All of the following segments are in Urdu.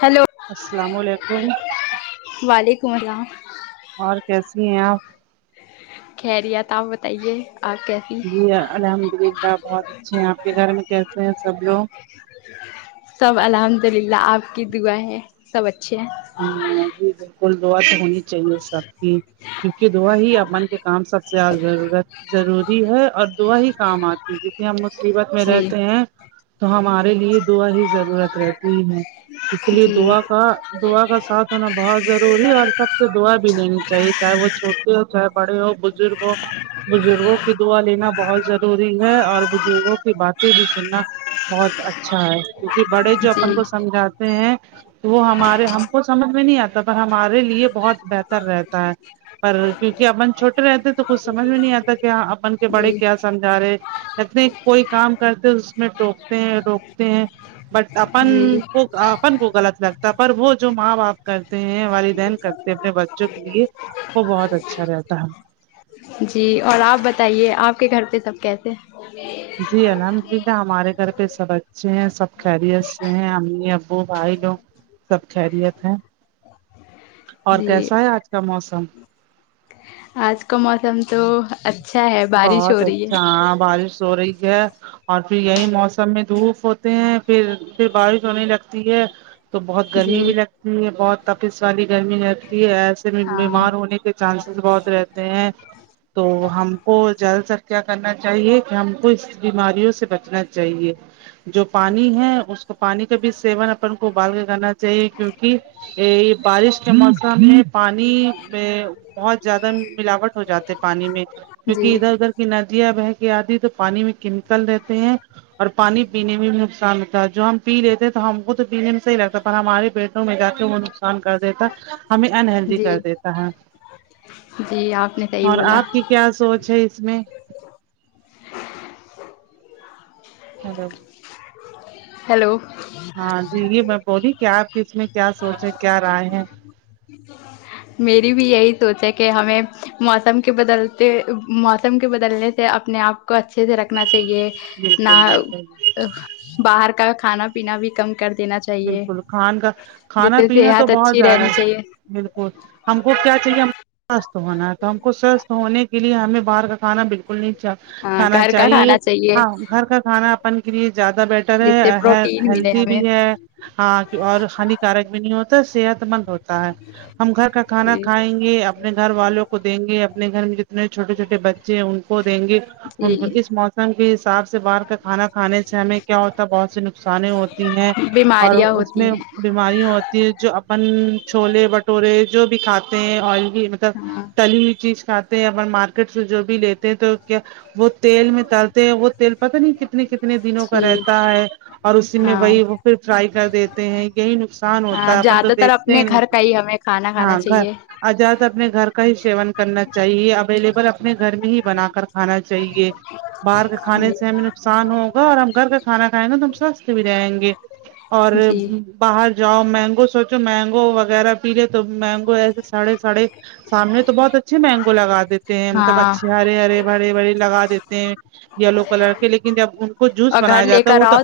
ہلو السلام علیکم وعلیکم اللام اور کیسی ہیں آپ خریت آپ بتائیے آپ کے جی الحمد للہ بہت اچھے ہیں آپ کے گھر میں کیسے ہیں سب لوگ سب الحمد للہ آپ کی دعا ہے سب اچھے ہے ہاں جی بالکل دعا تو ہونی چاہیے سب کی کیونکہ دعا ہی اپن کے کام سب سے زیادہ ضرورت ضروری ہے اور دعا ہی کام آتی ہے کیونکہ ہم مصیبت میں جی رہتے ہیں تو ہمارے لیے دعا ہی ضرورت رہتی ہے اس لیے جی دعا کا دعا کا ساتھ ہونا بہت ضروری ہے اور سب سے دعا بھی لینی چاہیے چاہے وہ چھوٹے ہو چاہے بڑے ہو بزرگ ہو بزرگوں کی دعا لینا بہت ضروری ہے اور بزرگوں کی باتیں بھی سننا بہت اچھا ہے کیونکہ بڑے جو جی اپن کو سمجھاتے ہیں وہ ہما رے ہم کو سمجھ میں نہیں آتا پر ہمارے لیے بہت بہتر رہتا ہے پر کیونکہ ابن چھوٹے رہتے تو کچھ سمجھ میں نہیں آتا کیا اپن کے بڑے جی کیا سم جھارہے سچ میں کوئی کام کرتے اس میں ٹوکتے ہیں روکتے ہیں بٹ اپن جی کو اپن کو غلط لگتا پر وہ جو ماں باپ کرتے ہیں والدہن کرتے ہیں اپنے بچوں کے لیے وہ بہت اچھا رہتا ہے جی اور آپ بتائیے آپ کے گھر پہ سب کیسے ہیں جی الحمد للہ ہمارے گھر پہ سب اچھے ہیں سب خیریت سے ہیں امی ابو بھائی لوگ سب خیریت ہے اور جی کیسا ہے آج کا موسم آج کا موسم تو اچھا ہے بارش بہت ہو رہی اچھا ہے ہاں بارش ہو رہی ہے اور پھر یہی موسم میں دھوپ ہوتے ہیں پھر پھر بارش ہونے لگتی ہے تو بہت جی گرمی بھی لگ تی ہیں بہت تپش والی گرمی رہتی ہے ایسے میں ہاں بیمار ہونے کے چانسز بہت رہتے ہیں تو ہم کو جلد سر کیا کرنا چاہیے کہ ہم کو اس بیماریوں سے بچنا چاہیے جو پانی ہے اس کو پانی کا بھی سیون اپن کو ابال کے کرنا چاہیے کیونکہ یہ بارش کے موسم میں پانی میں بہت زیادہ ملاوٹ ہو جاتے پانی میں جی کیونکہ ادھر ادھر کی ندیاں بہ کی آدھی تو پانی میں کیمکل رہتے ہیں اور پانی پینے میں بھی نقصان ہوتا ہے جو ہم پی لیتے ہیں تو ہم کو تو پینے میں صحیح لگتا ہے پر ہمارے پیٹ میں جا کے وہ نقصان کر دیتا ہے ہمیں انہلدی جی کر دیتا ہے جی آپ نے صحیح اور بولا آپ کی کیا سوچ ہے اس میں [unintelligible] ہیلو ہاں جی یہ میں بولی کہ آپ ک میں کیا سوچ ہے کیا رائے ہے [inaudible] میری بھی یہی سوچ ہے کہ ہمیں موسم کے بدلتے موسم کے بدلنے سے اپنے آپ کو اچھے سے رکھنا چاہیے نہ بالکل بالکل باہر کا کھانا پینا بھی کم کر دینا چ بالکل کھان کا کھانا پینا تو صحت بہت اچھی زیادہ رہنی چاہیے بالکل ہم کو کیا چاہیے ہم سوستھ ہونا ہے تو ہم کو سوستھ ہونے کی ہمیں باہر کا کھانا بالکل نہیں چ ہاں کھانا گھر کا چاہیے کھانا ہاں گھر کا کھانا اپن کے لیے زیادہ بیٹر جس سے ہے ہ پروٹین ملے ہیلدی ہمیں بھی ہے ہاں اور ہانیکارک بھی نہیں ہوتا صحت مند ہوتا ہے ہم گھر کا کھانا جی کھائیں گے اپنے گھر والوں کو دیں گے اپنے گھر میں جتنے چھوٹے چھوٹے بچے چے ان کو دیں گے جی ان کو اس موسم کے حساب سے باہر کا کھانا کھانے سے ہمیں کیا ہوتا ہے بہت سی نقصانے ہوتی ہیں اور بیماریاں اس ہوتی میں ہیں بیماریاں ہوتی ہے جو اپن چھولے بھٹورے جو بھی کھاتے ہیں ایل یہ مطلب ہاں تلی ہوئی چیز کھاتے ہیں اور مارکیٹ سے جو بھی لیتے ہیں تو کیا وہ تیل میں تالتے ہیں وہ تیل پتہ نہیں کتنے کتنے کتنے دنوں کا جی رہتا ہے اور اسی میں ہاں وہی وہ پھر فرائی کر دیتے ہیں یہی نقصان صان ہاں ہوتا ہے اپن تو زیادہ تر اپنے دیکھتے نہیں گھر کا ہی ہمیں کھانا کھانا ہاں گھر چاہیے اجاد اپنے گھر کا ہی سیون کرنا چاہیے اویلیبل اپنے گھر میں ہی بنا کر کھانا چاہیے باہر کے کھانے سے ہمیں نقصان ہوگا اور ہم گھر کا کھانا کھائیں گے تو ہم سوستھ بھی رہیں گے اور جی باہر جاؤ مینگو سوچو مینگو وغیرہ پیلے تو مینگو ایسے سڑے سڑے سامنے تو بہت اچھے مینگو لگا دیتے ہیں مطلب ہاں اچھے ہرے ہرے بھرے بھرے لگا دیتے ہیں یلو کلر کے لیکن جب ان کو جوس اور گھر بنایا لے جاتا ہے کر وہ تو آؤ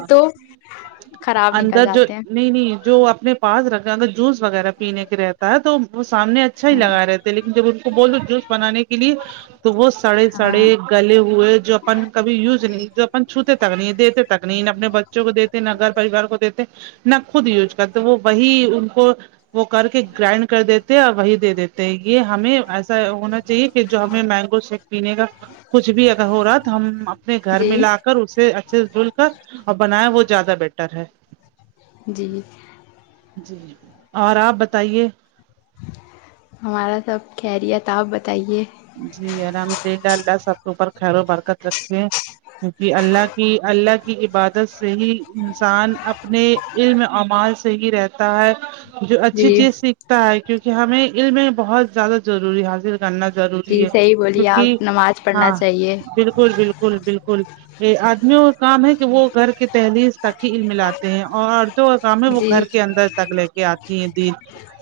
خراب نکل اندر جو جاتے ہیں نہیں نہیں جو اپنے پاس رکھ اگر جوس وغیرہ پینے کے رہتا ہے تو وہ سامنے اچھا ہی ہاں لگا رہے تھے لیکن جب ان کو بولو جوس بنانے کے لیے تو وہ سڑے سڑے ہاں گلے ہوئے جو اپن کبھی یوز نہیں جو اپ چھوتے تک نہیں دیتے تک نہیں اپنے بچ چوں کو دیتے نہ گھر پریوار کو دیتے نہ خود یوج کرتے وہ وہی ان کو وہ کر کے گرائنڈ کر دیتے اور وہی دے دیتے تو یہ ہمیں ایسا ہونا چاہیے کہ جو ہمیں مینگو شیک پینے کا کچھ بھی اگر ہو رہا ہے تو ہم اب اپنے گھر جی میں لا کر اسے اچھے سے دھل کر اور بنایا وہ زیادہ بیٹر ہے جی جی اور آپ بتائیے ہمارا سب خیریت آپ بتائیے جی الحمد للہ اللہ سب کے اوپر خیر و برکت رکھے کیونکہ اللہ کی اللہ کی عبادت سے ہی انسان اپنے علم اعمال سے ہی رہتا ہے جو اچھی جی چیز سیکھتا ہے کیونکہ ہمیں علم میں بہت زیادہ ضروری حاصل کرنا ضرو ری جی ہے صحیح بولیے کیونکہ آپ نماز پڑھنا ہاں چاہیے پھر بالکل بالکل بالکل یہ آدمیوں کا کام ہے کہ وہ گھر کے دہلیز تک ہی علم لاتے ہیں عورتوں کا کام ہے وہ جی گھر کے اندر تک لے کے آتی ہیں دین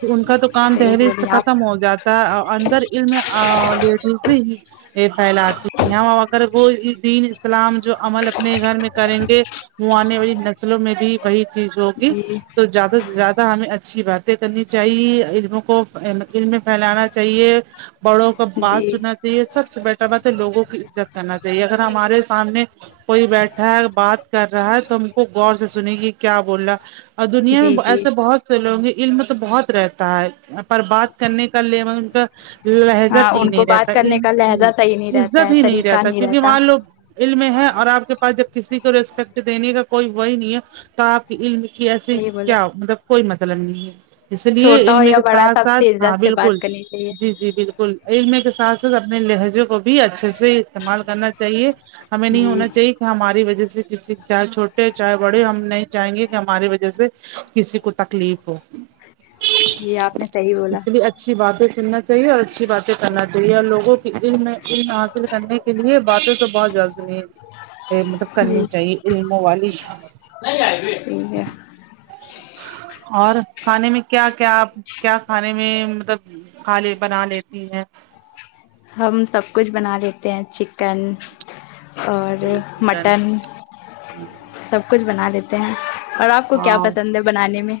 تو ان کا تو کام صحیح دہلیئز سے بولیے آپ ختم ہو جاتا ہے اور اندر علم ا لیڈیز ہی یہ پھیلاتی اگر وہ دین اسلام جو عمل اپنے گھر میں کریں گے وہ آنے والی نسلوں میں بھی وہی چیز ہوگی جی تو زیادہ سے زیادہ ہمیں اچھی باتیں کرنی چاہیے علموں کو علم پھیلانا چاہیے بڑوں ب بات جی سننا چاہیے سب سے بیٹر بات ہے لوگوں کی عزت کرنا چاہیے اگر ہمارے سامنے کوئی بیٹھا ہے بات کر رہا ہے تو ہم کو غور سے سنے گی کیا بول رہا اور دنیا میں جی ب جی ایسے بہت لوگوں گے علم تو بہت رہتا ہے پر بات کرنے کا لے مطلب کا لہجہ ہاں ان نہی کو رہتا بات کرنے علم کا ہوں لہجہ صحیح نہیں رہتا عزت ہے ہی نہیں طریقہ رہتا کیونکہ وہاں لوگ علم ہے اور آپ کے پاس جب کسی کو ریسپیکٹ دینے کا کوئی وہی نہیں ہے تو آپ کی علم کی ایسے صحیح بولے کیا مطلب کوئی مطلب نہیں ہے اس لیے چھوٹا ہو علم یا کے بڑا ساتھ سب ساتھ سے ہاں عزت سے بالکل بات کرنی چاہیے جی جی بالکل علم کے ساتھ ساتھ اپنے لہجے کو بھی اچھے سے استعمال کرنا چاہیے ہمیں نہیں جی ہونا چاہیے کہ ہماری وجہ سے کسی چاہے چھو ٹے چاہے بڑے ہم نہیں چاہیں گے کہ ہماری وجہ سے کسی کو تکلیف ہو جی آپ نے صحیح بولا اسی لیے اچھی باتیں سننا چاہیے اور اچھی باتیں کرنا چاہیے اور لوگوں کی علم میں علم حاصل کرنے کے لیے باتیں تو بہت جلد سنئے یہ مطلب کرنی چاہیے علموں والی نہیں آئی ابھی اور کھانے میں کیا کیا آپ کیا کھانے میں مطلب خالی بنا لیتی ہیں ہم سب کچھ بنا لیتے ہیں چکن اور جی چکن مٹن سب کچھ بنا لیتے ہیں اور آپ کو کیا ہاں پسند ہے بنانے میں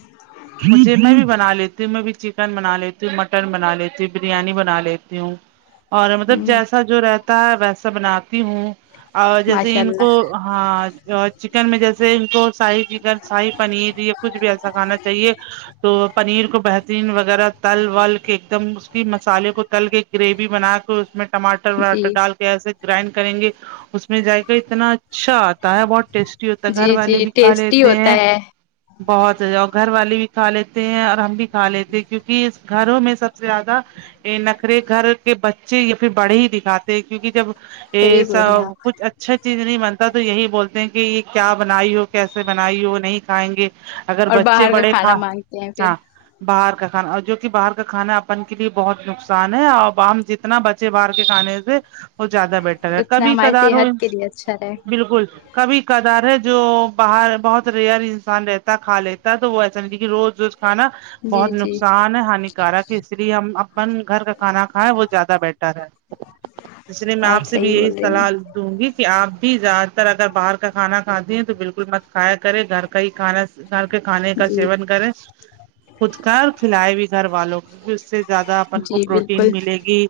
مجھے میں بھی بنا لیتی ہوں میں بھی چکن بنا لیتی ہوں مٹن بنا لیتی ہوں بریانی بنا لیتی ہوں اور مطلب ہوں جیسا جو رہتا ہے ویسا بناتی ہوں اور جیسے ماشاء ان کو اللہ ہاں چکن میں جیسے ان کو ساہی چکن ساہی پنیر بھی یا کچھ بھی ایسا کھانا چاہیے تو پنیر کو بہترین وغیرہ تل ول کے ایک دم اس کے؀مسالے کو تل کے گریوی بنا تو اس میں ٹماٹر وراٹر جی ڈال کے ایسے گرائنڈ کریں گے اس میں جیکا اتنا اچھا آتا ہے بہت ٹیسٹی ہوتا ہے گھر جی والے جی بھی کھا لیتے ٹیسٹی ہوتا ہیں ہے بہت ذیادہ اور گھر والے بھی کھا لیتے ہیں اور ہم بھی کھا لیتے ہیں کیونکہ اس گھروں میں سب سے زیادہ یہ نخرے گھر کے بچے یا پھر بڑے ہی دکھاتے ہیں کیونکہ جب یہ صحیح بول رہی ہیں ساب آپ کچھ اچھا چیز نہیں بنتا تو یہی بولتے ہیں کہ یہ کیا بنائی ہو کیسے بنائی وہ نہیں کھائیں گے اگر اور بچے باہر کا بڑے کھانا ہاں مانگتے ہیں پھر ہاں باہر کا کھانا جو کہ باہر کا کھانا اپن کے لیے بہت نقصان ہے ابام جتنا بچ بچے باہر کے کھانے سے وہ زیادہ بیٹر ہے اتنا کبھی ہماری کبھار ہو صحت کے لیے اچھا رہے بالکل کبھی کدھار ہے جو باہر بہت ریئر انسان رہتا کھا لیتا تو وہ ایسا نہیں تھا کہ روز روز کھانا جی بہت جی نقصان ہے ہانی کارک ہے اس لیے ہم اپن گھر کا کھانا کھائیں وہ زیادہ بیٹر ہے اس لیے میں آپ سے بھی صحیح یہی بول رہی ہیں سلال لو ہوں گی کہ آپ بھی زیادہ تر اگر باہر کا کانا کھاتے ہیں تو بالکل اسکول مت کھایا کرے گھر کا ہی کھانا گھر کے کھانے کا جی سیون کرے خود کر کھلائے بھی گھر والوں کی اس سے زیادہ اپن کو جی پروٹین بالکل ملے گی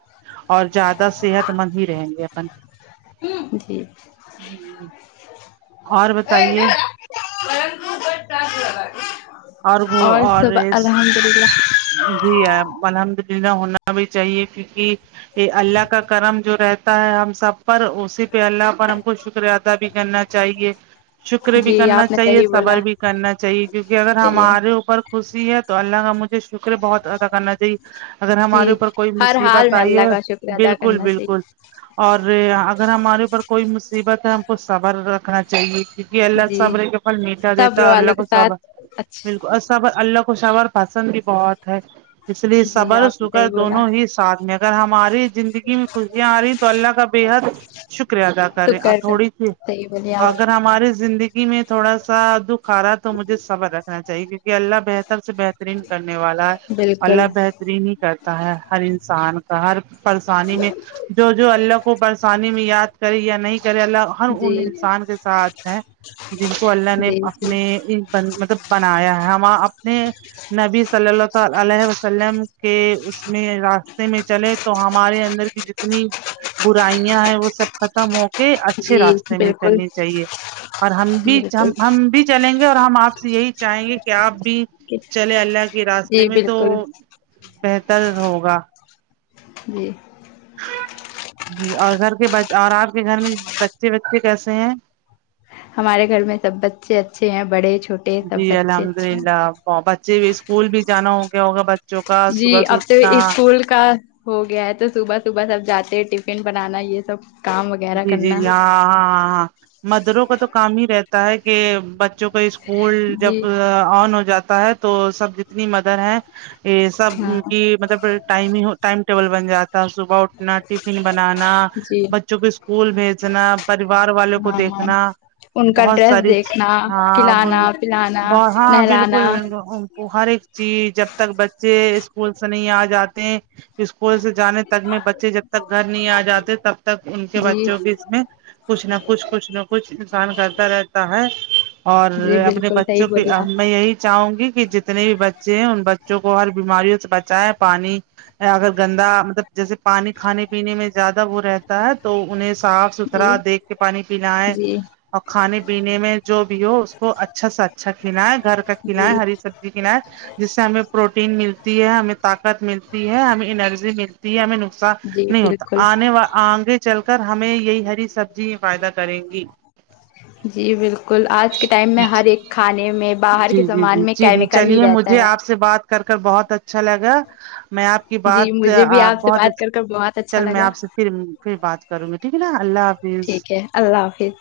اور زیادہ صحت مند ہی رہیں گے اپن امم جی اور بچے بتائیے س ب ہے [inaudible] اور وہ اورریسٹ الحمد للہ جی آپ الحمد للہ ہونا بھی چاہیے کیونکہ یہ اللہ کا کرم جو رہتا ہے ہم سب پر اسی پہ اللہ پر ہم کو شکر ادا بھی کرنا چاہیے شکر بھی جی کرنا آپ نے چاہیے صحیح صبر بولا بھی کرنا چاہیے کیونکہ خود اگر صحیح ہے ہمارے اوپر خوشی ہے تو اللہ کا مجھے شکر بہت ادا کرنا چاہیے اگر ہمارے جی اوپر کوئی ہر حال مصیبت میں آئی اللہ ہے کا شکر ادا بالکل کرنا بالکل چاہیے اور اگر ہمارے اوپر کوئی مصیبت ہے ہم کو صبر رکھنا چاہیے کہ اللہ جی صبر کا پھل میٹھا دیتا صبر ہے اور والوں الله کے کو صب ساتھ بالکل اچھا اور صبر اللہ کو صبر پسند بھی بہت ہے اس لیے جی صبر آپ نے شکر صحیح بولا دونوں ہی ساتھ میں اگر ہماری زندگی میں خوشیاں آ رہی تو اللہ کا بےحد شکر ادا تو کرے آ کر کر تھوڑی سی صحیح بولیے اگر آپ ہماری زندگی میں تھوڑا سا دکھ آ رہا تو مجھے صبر رکھنا چاہیے کیونکہ اللہ بہتر سے بہترین کرنے والا ہے بالکل اللہ بہترین ہی کرتا ہے ہر انسان کا ہر پریشانی میں جو جو اللہ کو پرسانی میں یاد کرے یا نہیں چلے اللہ ہر جی ان انسان کے ساتھ ہیں جن کو اللہ نے جی جی اپنے اپن مطلب بنایا ہے ہم اپنے نبی صلی اللہ تع علیہ وسلم کے اس میں راستے میں چلے تو ہمارے اندر بھی ج اتنی برائیاں ہیں وہ سب ختم ہو کہ اچھے جی راستے میں بالکل چلنی چاہیے اور ہم بھی بالکل ہم بھی چلیں گے اور تو ہم آپ سے یہی چاہیں گے کہ آپ بھی چلے اللہ کے راستے جی میں تو بالکل بہتر ہوگا جی جی اور گھر کے ب اور آپ کے گھر میں بچے وچے کیسے ہیں ہمارے گھر میں سب بچے اچھے ہیں بڑے چھوٹ جی الحمد للہ اور بچے بھی اسکول بھی جانا ہو گیا ہوگا بچوں کا صبح اٹھنا فول کا ہو گیا ہے تو صبح صبح سب جاتے ہیں ٹفن بنانا یہ سب کام وغیرہ جی جی کرنا جی ہاں ہاں ہاں مدروں کا تو کام ہی رہتا ہے کہ بچوں کا اسکول جی جب آن ہو جاتا ہے تو سب اتنی مدر ہے یہ سب ہاں کی مطلب ٹائم ہی ٹائم ٹیبل بن جاتا صبح اٹھنا ٹفن بنانا جی بچوں کو اسکول بھیجنا پریوار والوں کو ہاں ہاں دیکھنا ان کا بہت ڈریس ساری دیکھنا ہاں ا بل کھلانا پلانا ہاں نہلانا بالکل بلکل وہ ہر ایک چیز جب تک بچے اسکول سے نہیں آ جاتے اسکول سے جانے تک میں بچے جب تک گھر نہیں آ جاتے تب تک ان کے جی بچوں بھی اس میں کچھ نہ کچھ کچھ نہ کچھ انسان کرتا رہتا ہے اور جی اپنے بالکل صحیح بچوں کے بولیے ا آپ میں یہی چاہوں گی کہ جتنے بھی بچے ہیں ان بچوں کو ہر بیماریوں سے بچائے پانی اگر گندا مطلب جیسے پانی کھانے پینے میں زیادہ وہ رہتا ہے تو انہیں صاف جی ستھرا دیکھ کے پانی پینا ہے جی اور کھانے پینے میں جو بھی ہو اس کو اچھا سے اچھا کھلا ہے گھر تک کھلایے جی ہری سبزی کھلائے جس سے ہمیں پروٹین ملتی ہے ہمیں طاقت ملتی ہے ہمیں انرجی مل تی ہمیں نقصان جی نہیں ہوتا بالکل آنے وال آگے چل کر ہمیں یہی ہری سبزی فائدہ کریں گی جی بالکل آج کے ٹائم میں ہر ایک کھانے میں باہر جی کے جی سامان جی میں چلی کیمیکل ہی چلیے رہتا مجھے آپ ہے سے بات کر کر بہت اچھا لگا میں آپ کی جی بات مجھے بھی آپ سے بہت بات اچ کر کر بہت اچھا چل میں لگا آپ سے پھر پھر بات کروں گی ٹھیک ہے نا اللہ حا ٹھیک ہے اللہ حافظ